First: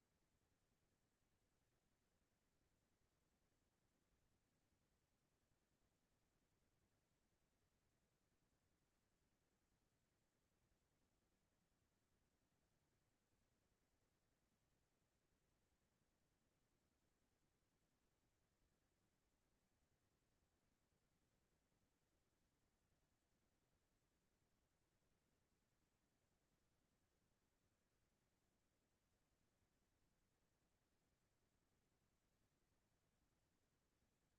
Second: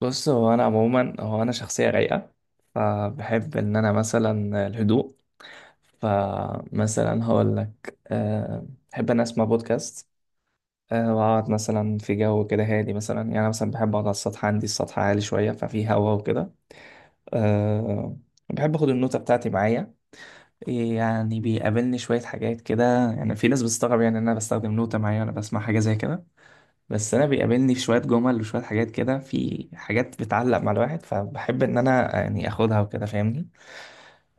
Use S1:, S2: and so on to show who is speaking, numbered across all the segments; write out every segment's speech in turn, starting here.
S1: بص، هو انا عموما هو انا شخصيه رايقه، فبحب ان انا مثلا الهدوء. فمثلا هقول لك بحب ان اسمع بودكاست. واقعد مثلا في جو كده هادي، مثلا يعني انا مثلا بحب اقعد على السطح، عندي السطح عالي شويه ففي هوا وكده. أه بحب اخد النوتة بتاعتي معايا، يعني بيقابلني شويه حاجات كده. يعني في ناس بتستغرب يعني ان انا بستخدم نوتة معايا وانا بسمع حاجه زي كده، بس انا بيقابلني في شويه جمل وشويه حاجات كده، في حاجات بتعلق مع الواحد فبحب ان انا يعني اخدها وكده، فاهمني؟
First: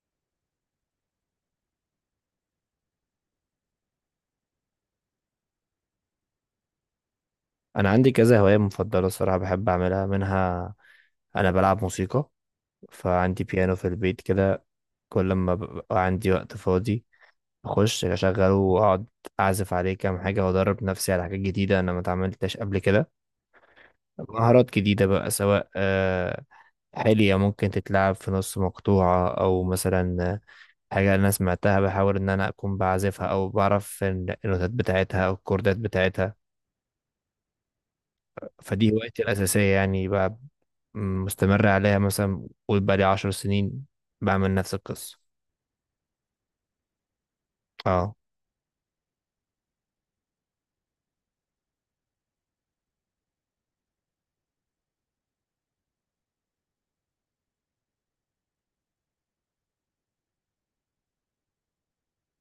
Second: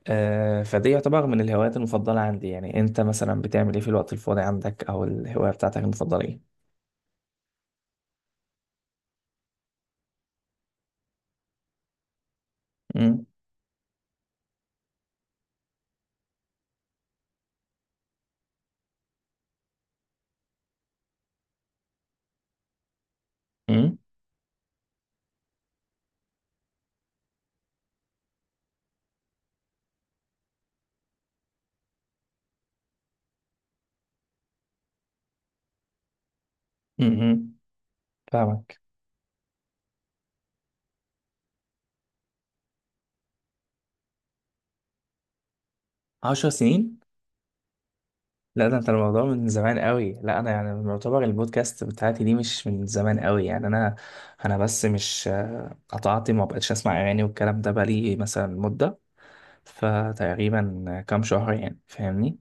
S1: فدي يعتبر من الهوايات المفضله عندي. يعني انت مثلا بتعمل ايه في الوقت الفاضي عندك؟ او الهوايه بتاعتك المفضله ايه؟
S2: انا عندي كذا هوايه مفضله الصراحه بحب اعملها منها. انا بلعب موسيقى.
S1: امم.
S2: فعندي بيانو في البيت كده. كل ما ببقى عندي وقت فاضي اخش اشغله واقعد اعزف عليه كام حاجه وادرب نفسي على حاجات جديده انا ما اتعاملتش قبل كده.
S1: امم.
S2: مهارات جديده بقى سواء حلية ممكن تتلعب في نص مقطوعه او مثلا حاجه انا سمعتها بحاول ان انا اكون بعزفها او بعرف النوتات بتاعتها او الكوردات بتاعتها.
S1: امم. فاهمك.
S2: فدي هوايتي الاساسيه يعني بقى. مستمر عليها مثلا قول بقالي 10 سنين بعمل نفس القصة.
S1: 10 سنين؟
S2: اه.
S1: لا ده انت الموضوع من زمان قوي. لا انا يعني معتبر البودكاست بتاعتي دي مش من زمان قوي يعني انا بس مش قطعت، ما بقتش اسمع اغاني والكلام ده بقالي مثلا مده، فتقريبا كام شهر يعني، فاهمني؟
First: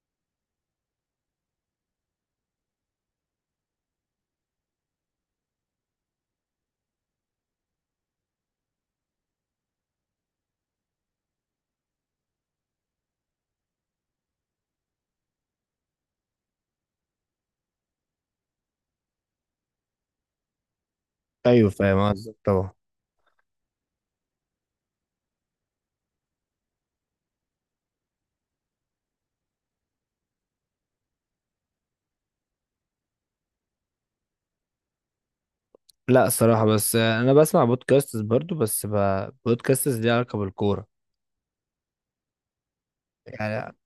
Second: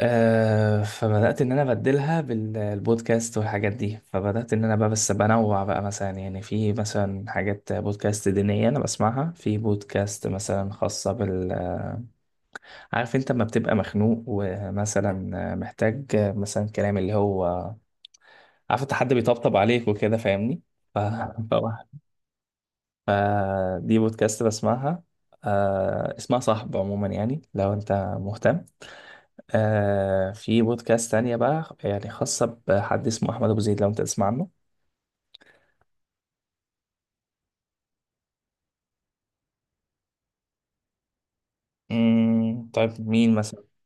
S1: فبدأت إن أنا أبدلها بالبودكاست والحاجات دي، فبدأت إن أنا بقى بس بنوع بقى، مثلا يعني في مثلا حاجات بودكاست دينية أنا بسمعها، في بودكاست مثلا خاصة بال عارف أنت لما بتبقى مخنوق، ومثلا محتاج مثلا كلام اللي هو عارف أنت حد بيطبطب عليك وكده، فاهمني؟ ف...
S2: ايوه
S1: فواحد
S2: فاهم قصدك طبعا.
S1: فدي بودكاست بسمعها، اسمها صاحب. عموما، يعني لو أنت مهتم، في بودكاست تانية بقى، يعني خاصة بحد اسمه أحمد أبو زيد، لو أنت تسمع عنه.
S2: لا الصراحة بس انا بسمع بودكاستس برضو بس بودكاستس ليها علاقة بالكورة.
S1: مم. طيب مين مثلا؟
S2: يعني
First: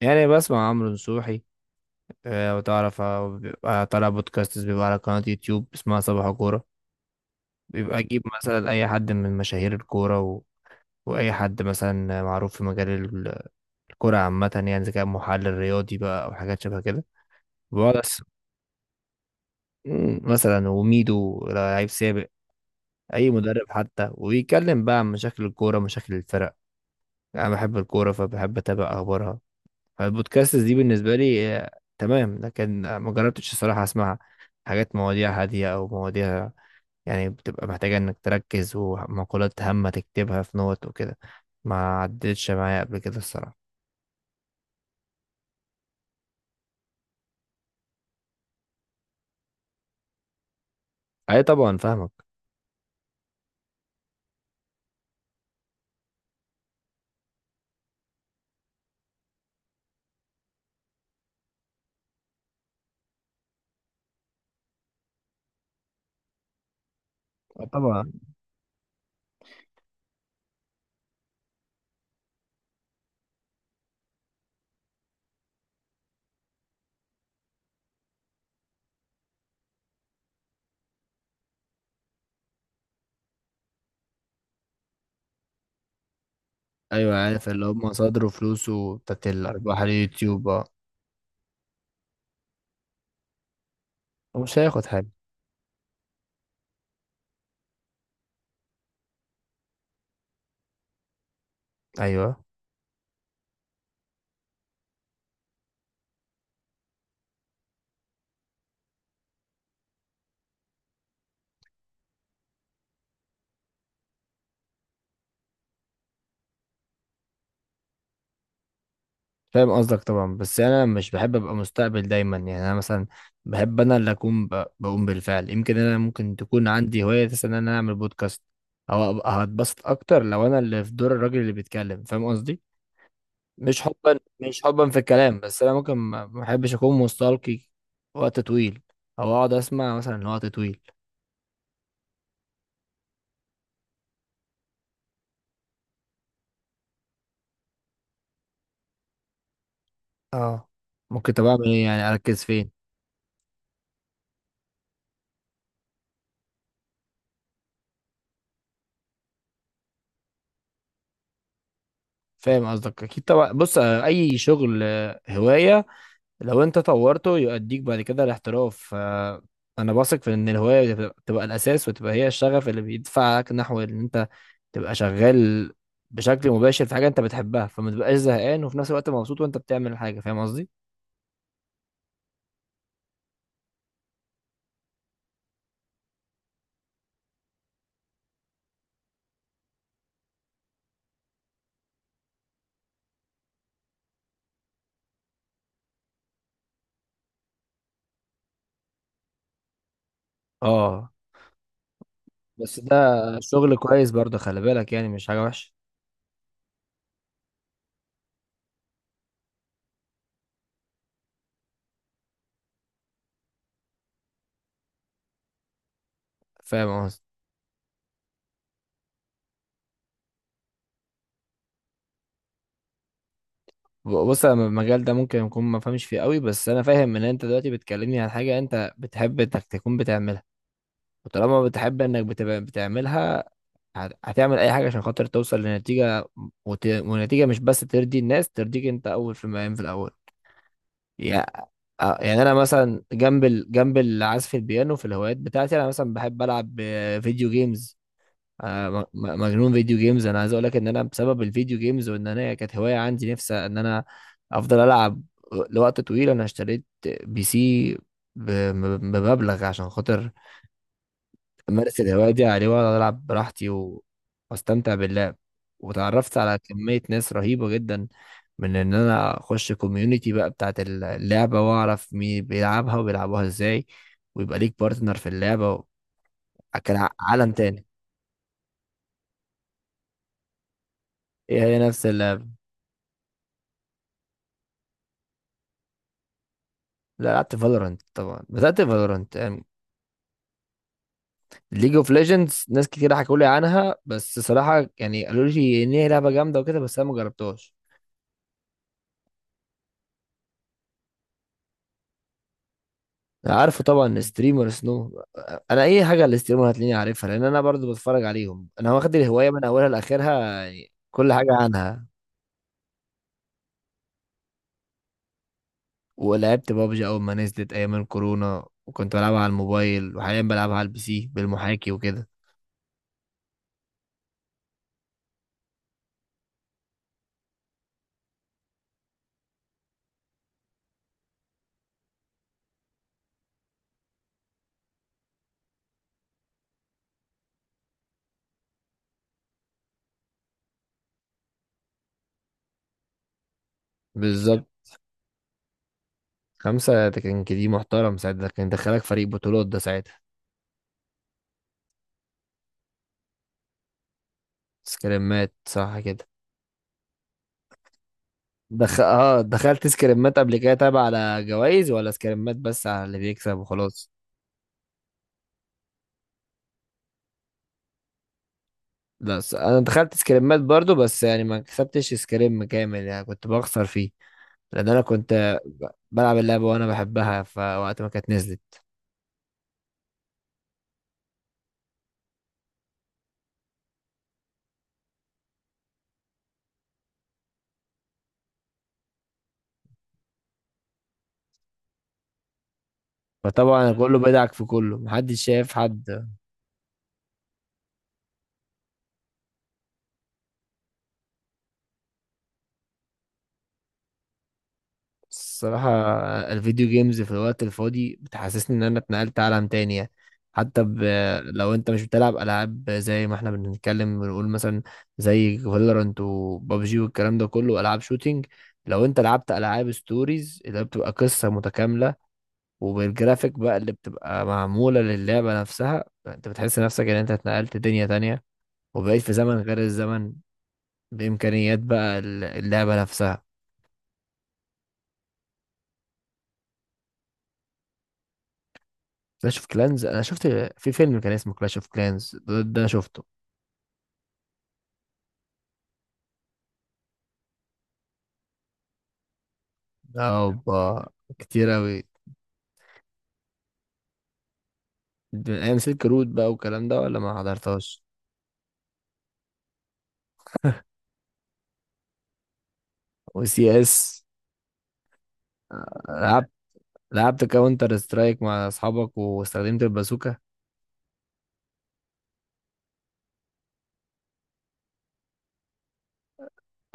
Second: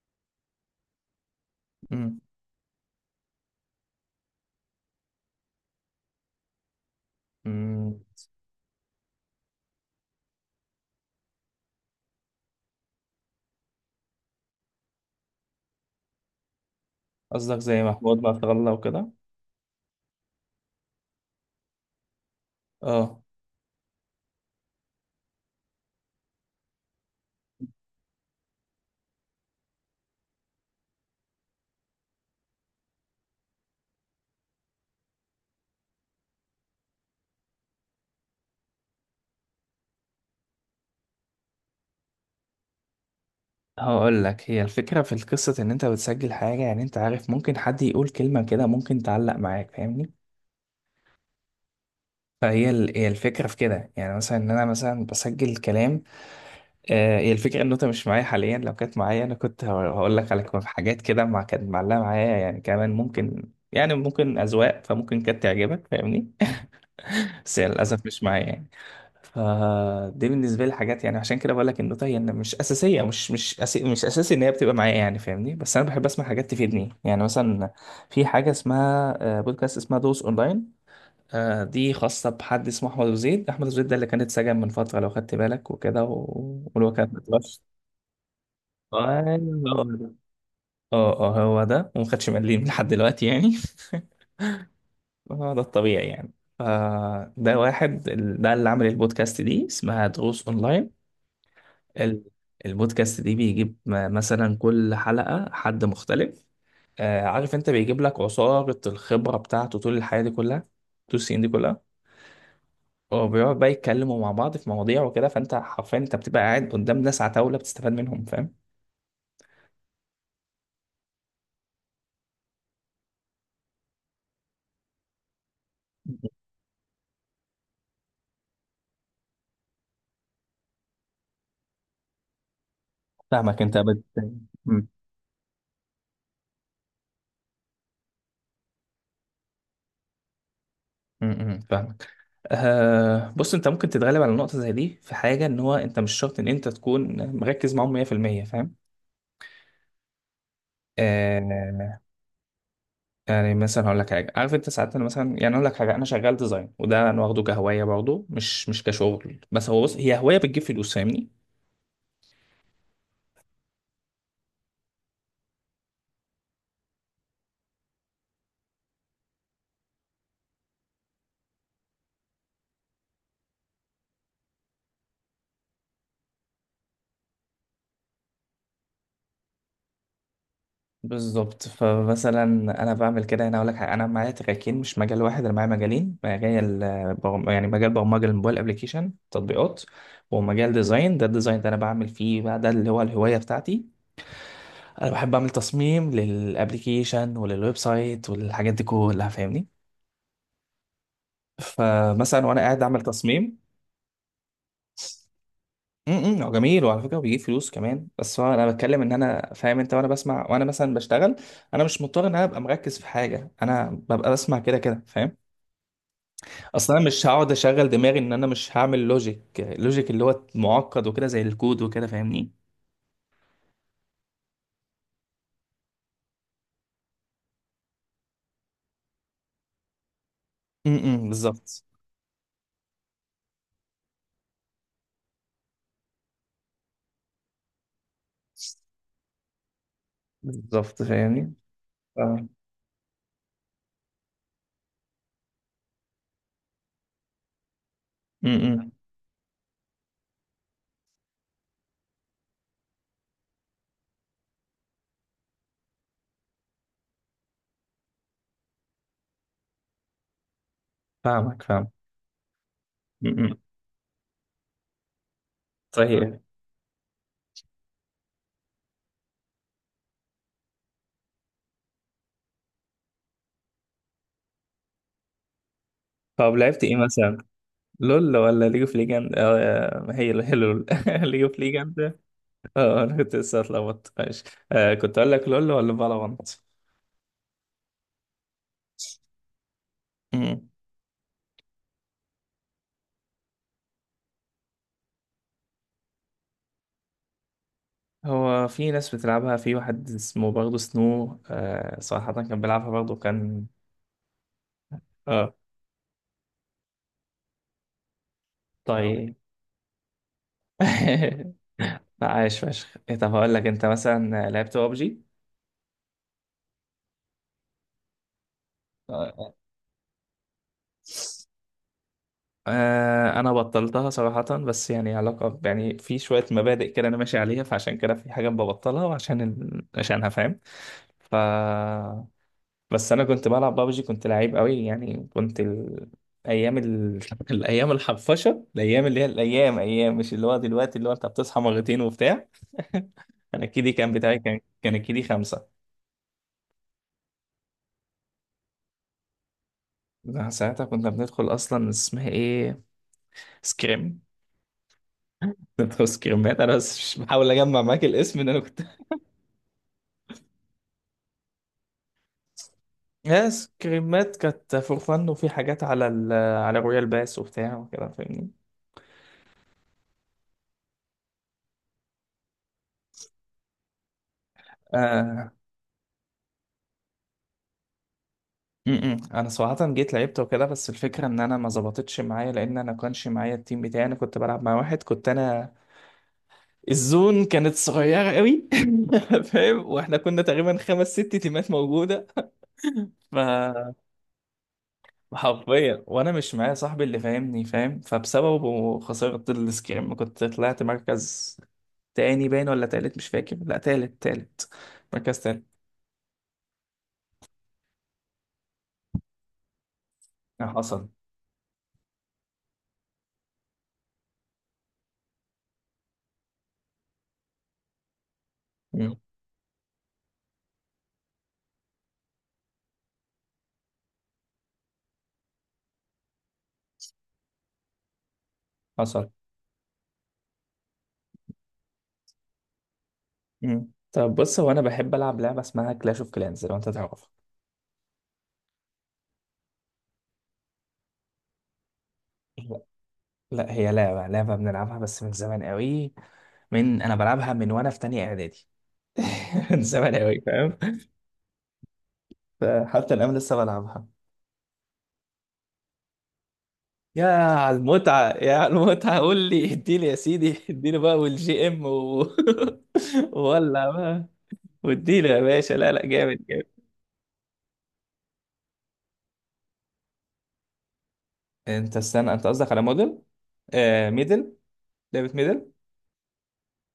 S2: بسمع عمرو نصوحي.
S1: مم.
S2: وتعرف بيبقى طالع بودكاستس بيبقى على قناة يوتيوب اسمها صباح كورة.
S1: مم.
S2: بيبقى اجيب مثلا اي حد من مشاهير الكورة واي حد مثلا معروف في مجال الكورة عامة يعني اذا كان محلل رياضي بقى او حاجات شبه كده.
S1: قصدك زي
S2: بقعد
S1: محمود ما الله وكده؟
S2: مثلا وميدو لعيب سابق.
S1: اه.
S2: اي مدرب حتى ويتكلم بقى عن مشاكل الكوره مشاكل الفرق. انا بحب الكوره فبحب اتابع اخبارها. فالبودكاست دي بالنسبه لي تمام، لكن ما جربتش الصراحه اسمع حاجات مواضيع هاديه او مواضيع يعني بتبقى محتاجه انك تركز ومقولات هامه تكتبها في نوت وكده. ما عدتش معايا قبل كده الصراحه.
S1: هقول لك، هي الفكرة في القصة إن أنت بتسجل حاجة، يعني أنت عارف ممكن حد يقول كلمة كده ممكن تعلق معاك، فاهمني؟
S2: اي طبعا فاهمك.
S1: هي الفكرة في كده، يعني مثلا إن أنا مثلا بسجل كلام. هي الفكرة إن النوتة مش معايا حاليا، لو كانت معايا أنا كنت هقول لك على حاجات كده، مع كانت معلقة معايا يعني، كمان ممكن يعني ممكن أذواق فممكن كانت تعجبك، فاهمني؟ بس
S2: آه،
S1: هي للأسف
S2: طبعا.
S1: مش معايا يعني. فدي بالنسبة لي حاجات، يعني عشان كده بقول لك النوتة هي إن مش أساسية، مش أساسي إن هي بتبقى معايا يعني، فاهمني؟ بس أنا بحب أسمع حاجات تفيدني يعني. مثلا في حاجة اسمها بودكاست اسمها دوس أونلاين. دي خاصة بحد اسمه أحمد أبو زيد. أحمد أبو زيد ده اللي كان اتسجن من فترة لو خدت بالك وكده واللي هو كان.
S2: ايوه عارف اللي هم صدروا فلوسه بتاعت
S1: ايوه
S2: الارباح
S1: هو ده.
S2: اليوتيوب
S1: اه اه هو ده، وما خدش مليم لحد دلوقتي يعني.
S2: ومش هياخد حاجه.
S1: هو ده الطبيعي يعني. ده واحد ده اللي عمل البودكاست دي اسمها دروس اونلاين. ال-
S2: ايوه
S1: البودكاست دي بيجيب مثلا كل حلقة حد مختلف. عارف انت، بيجيب لك عصارة الخبرة بتاعته طول الحياة دي كلها، طول السنين دي كلها. هو بيقعد بقى يتكلموا مع بعض في مواضيع وكده، فانت حرفيا انت بتبقى قاعد قدام ناس عتاولة بتستفاد منهم، فاهم؟
S2: فاهم قصدك طبعا. بس انا مش بحب ابقى مستقبل دايما يعني انا مثلا بحب انا اللي اكون بقوم بالفعل. يمكن انا ممكن تكون عندي هوايه مثلا ان انا اعمل بودكاست او أبقى هتبسط اكتر لو انا اللي في دور الراجل اللي بيتكلم فاهم قصدي.
S1: فاهمك. انت
S2: مش
S1: بت
S2: حبا مش
S1: م-
S2: حبا في الكلام، بس انا ممكن ما بحبش اكون مستلقي وقت طويل او اقعد اسمع مثلا وقت طويل.
S1: م- م، فاهمك. بص انت ممكن تتغلب على نقطة زي دي في حاجة، ان هو انت مش شرط ان انت تكون مركز معاهم 100%، فاهم؟
S2: اه. ممكن طب اعمل ايه
S1: آه
S2: يعني اركز فين؟
S1: يعني مثلا هقول لك حاجة، عارف انت ساعات، انا مثلا يعني اقول لك حاجة، انا شغال ديزاين، وده انا واخده كهواية برضه، مش كشغل، بس هو بص هي هواية بتجيب فلوس، فاهمني؟
S2: فاهم قصدك اكيد طبعا. بص اي شغل هوايه لو انت طورته يؤديك بعد كده الاحتراف فانا بثق في ان الهوايه بتبقى الاساس وتبقى هي الشغف اللي بيدفعك نحو ان انت تبقى شغال بشكل مباشر في حاجه انت بتحبها فما تبقاش زهقان وفي نفس الوقت مبسوط وانت بتعمل الحاجه فاهم قصدي.
S1: بالظبط. فمثلا انا بعمل كده. انا اقول لك حاجة، انا معايا تراكين مش مجال واحد، انا معايا مجالين، مجال يعني مجال برمجة الموبايل ابلكيشن تطبيقات، ومجال ديزاين. ده الديزاين ده انا بعمل فيه بقى، ده اللي هو الهواية بتاعتي. انا بحب اعمل تصميم للابليكيشن وللويب سايت وللحاجات دي كلها، فاهمني؟
S2: اه
S1: فمثلا وانا
S2: بس
S1: قاعد
S2: ده
S1: اعمل تصميم.
S2: شغل كويس برضه، خلي بالك يعني مش حاجه وحشه.
S1: امم. هو جميل وعلى فكره بيجيب فلوس كمان، بس هو انا بتكلم ان انا فاهم انت، وانا بسمع وانا مثلا بشتغل، انا مش مضطر ان انا ابقى مركز في حاجه، انا ببقى بسمع كده كده، فاهم؟ اصلا
S2: فاهم
S1: انا
S2: قصدي.
S1: مش هقعد اشغل دماغي ان انا مش هعمل لوجيك. لوجيك اللي هو معقد وكده زي الكود وكده، فاهمني؟
S2: بص انا المجال ده ممكن يكون ما فهمش فيه قوي بس انا فاهم ان انت دلوقتي بتكلمني عن حاجه انت بتحب انك تكون بتعملها.
S1: امم.
S2: وطالما
S1: بالظبط.
S2: بتحب انك بتبقى بتعملها هتعمل اي حاجه عشان خاطر توصل لنتيجه ونتيجه مش بس ترضي الناس، ترضيك انت اول في المقام في الاول.
S1: بالظبط،
S2: يا-
S1: فاهمني. ف-
S2: يعني انا مثلا جنب جنب العزف البيانو في الهوايات بتاعتي انا مثلا بحب العب فيديو جيمز.
S1: امم.
S2: مجنون فيديو جيمز. انا عايز اقول لك ان انا بسبب الفيديو جيمز وان انا كانت هوايه عندي نفسي ان انا افضل العب لوقت طويل انا اشتريت بي سي بمبلغ عشان خاطر
S1: فاهمك. فاهم.
S2: امارس الهوايه دي على الهواء، واقعد العب
S1: امم.
S2: براحتي واستمتع باللعب وتعرفت
S1: صحيح.
S2: على كميه ناس رهيبه جدا من ان انا اخش كوميونتي بقى بتاعت اللعبه واعرف مين بيلعبها وبيلعبوها ازاي ويبقى ليك بارتنر في اللعبه.
S1: طب لعبت ايه
S2: كان
S1: مثلا؟
S2: عالم تاني.
S1: لول ولا ليج اوف ليجند؟ اه ما هي هي لول. ليج اوف
S2: ايه، هي نفس
S1: ليجند.
S2: اللعبه.
S1: اه انا كنت لسه اتلخبطت، ماشي. كنت اقول لك لول ولا فالورانت.
S2: لا لعبت فالورنت طبعا، بدات فالورنت.
S1: مم.
S2: ليج اوف ليجندز ناس كتير حكوا لي عنها بس صراحه يعني قالوا لي ان هي لعبه جامده وكده بس انا ما جربتهاش.
S1: هو في ناس بتلعبها، في واحد اسمه برضه سنو، صراحة كان بيلعبها برضه، كان.
S2: عارفه طبعا ستريمر سنو.
S1: اه.
S2: انا اي حاجه على الستريمر هتلاقيني عارفها لان انا برضو بتفرج عليهم، انا واخد
S1: طيب.
S2: الهوايه من اولها لاخرها يعني كل حاجه عنها.
S1: لا عايش فشخ. إيه، طب هقول لك، انت مثلا لعبت ببجي؟
S2: ولعبت بابجي اول ما نزلت ايام الكورونا وكنت بلعبها على الموبايل وحاليا بلعبها على البي سي بالمحاكي وكده.
S1: انا بطلتها صراحة، بس يعني علاقة يعني في شوية مبادئ كده انا ماشي عليها، فعشان كده في حاجات ببطلها وعشان عشانها، فاهم؟ ف، بس انا كنت بلعب بابجي كنت لعيب قوي يعني. كنت ايام الايام الحفشة، الايام اللي هي الايام، ايام مش اللي هو دلوقتي، اللي هو انت بتصحى مرتين وبتاع. انا الكيدي كان بتاعي، كان
S2: بالظبط.
S1: كان الكيدي 5.
S2: خمسة ده كان كده محترم ساعتها، ده كان دخلك فريق بطولات ده ساعتها.
S1: ده ساعتها كنا بندخل، اصلا اسمها ايه، سكريم.
S2: سكريمات صح
S1: ندخل
S2: كده؟
S1: سكريمات. انا بس مش بحاول اجمع معاك الاسم، ان انا كنت،
S2: اه دخلت سكريمات قبل كده تابع على جوائز ولا سكريمات بس على اللي بيكسب
S1: ناس
S2: وخلاص.
S1: كريمات كانت فور فن، وفي حاجات على ال على رويال باس وبتاع وكده، فاهمني؟
S2: لا انا دخلت سكريمات برضو بس يعني ما كسبتش سكريم كامل يعني كنت بخسر فيه لان انا
S1: آه.
S2: كنت بلعب اللعبه وانا بحبها فوقت ما كانت نزلت.
S1: م-م. انا صراحة جيت لعبت وكده، بس الفكرة ان انا ما ظبطتش معايا، لان انا كانش معايا التيم بتاعي، انا كنت بلعب مع واحد كنت انا، الزون كانت صغيرة قوي. فاهم، واحنا كنا تقريبا خمس ست تيمات موجودة.
S2: فطبعا
S1: ف
S2: كله بدعك في كله محدش شايف
S1: حرفيا،
S2: حد.
S1: وانا مش معايا صاحبي اللي فاهمني، فاهم؟ فبسببه خسرت السكريم، كنت طلعت مركز تاني، باين ولا تالت، مش فاكر، لا تالت، تالت، مركز تالت.
S2: الصراحه الفيديو جيمز في الوقت الفاضي بتحسسني ان انا اتنقلت عالم تاني يعني. حتى ب...
S1: حصل.
S2: لو انت مش بتلعب العاب زي ما احنا بنتكلم بنقول مثلا زي فالورانت وبابجي والكلام ده كله العاب شوتينج، لو
S1: مم.
S2: انت لعبت العاب ستوريز اللي هي بتبقى قصه متكامله وبالجرافيك بقى اللي بتبقى معمولة للعبة نفسها انت بتحس نفسك ان انت اتنقلت دنيا تانية وبقيت
S1: حصل.
S2: في زمن غير الزمن بإمكانيات بقى اللعبة نفسها.
S1: مم. طب بص، هو انا بحب العب لعبه اسمها كلاش اوف كلانز، لو انت تعرفها.
S2: كلاش اوف كلانز انا شفت في فيلم كان اسمه كلاش اوف كلانز ده,
S1: لا.
S2: ده شفته.
S1: لا هي لعبه، لعبه بنلعبها بس من زمان قوي، من انا بلعبها من وانا في تانية اعدادي. من زمان قوي، فاهم؟
S2: اوبا، كتير اوي.
S1: فحتى الان لسه بلعبها.
S2: ده ايام سلك رود بقى والكلام ده ولا
S1: يا
S2: ما
S1: على
S2: حضرتهاش.
S1: المتعة، يا على المتعة، قول لي اديني يا سيدي، اديني بقى والجي ام و...
S2: وسي
S1: ولا
S2: اس.
S1: بقى، واديله يا باشا، لا لا جامد
S2: لعبت
S1: جامد.
S2: لعبت كاونتر سترايك مع اصحابك واستخدمت البازوكا.
S1: انت استنى، انت قصدك على موديل؟ ميدل، لعبة ميدل.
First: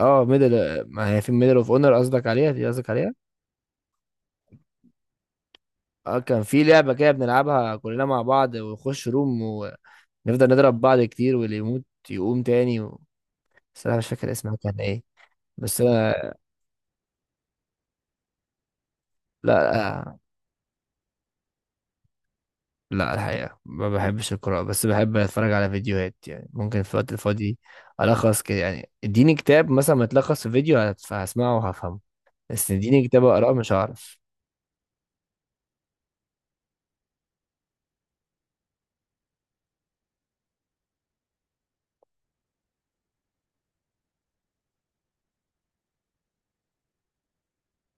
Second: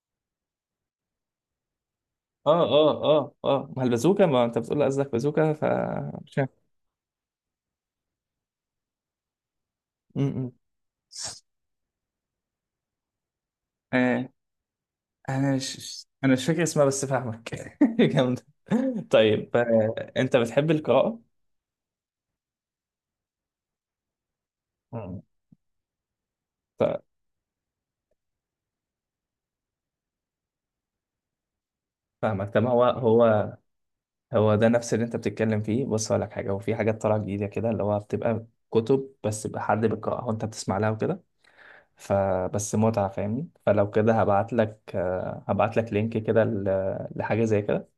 S2: اه ميدل، ما هي في ميدل اوف اونر، قصدك
S1: اه
S2: عليها دي قصدك
S1: اه
S2: عليها.
S1: اه اه، ما البازوكا، ما انت بتقول قصدك بازوكا، ف
S2: اه
S1: مش
S2: كان في
S1: عارف.
S2: لعبة كده بنلعبها كلنا مع بعض ونخش روم
S1: م-
S2: ونفضل
S1: م.
S2: نضرب بعض كتير واللي يموت يقوم تاني بس انا مش
S1: آه
S2: فاكر اسمها كان ايه.
S1: انا
S2: بس
S1: مش انا
S2: انا
S1: مش فاكر اسمها بس فاهمك. جامدة. طيب،
S2: لا
S1: انت بتحب القراءة؟
S2: لا الحقيقة ما بحبش القراءة بس بحب
S1: مم.
S2: اتفرج على فيديوهات يعني ممكن في
S1: ف-
S2: الوقت الفاضي الخص كده يعني اديني كتاب مثلا متلخص في فيديو هسمعه وهفهمه.
S1: فاهمك. طب
S2: بس
S1: هو،
S2: اديني كتاب اقراه
S1: هو
S2: مش هعرف.
S1: هو ده نفس اللي انت بتتكلم فيه. بص هقول لك حاجه، هو في حاجات طالعه جديده كده اللي هو بتبقى كتب، بس بقى حد بيقراها وانت بتسمع لها وكده، فبس متعه، فاهمني؟ فلو كده هبعت لك لينك كده لحاجه زي كده،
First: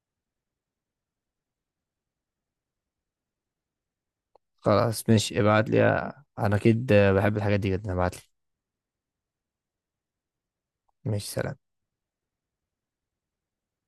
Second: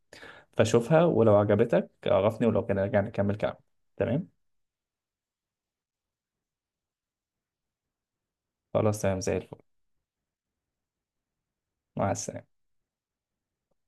S1: فشوفها ولو عجبتك عرفني، ولو كده نرجع نكمل كلام، تمام؟
S2: خلاص ماشي ابعت لي. انا اكيد بحب الحاجات دي جدا ابعت لي.
S1: خلاص، تمام زي الفل.
S2: ماشي سلام.
S1: مع السلامه.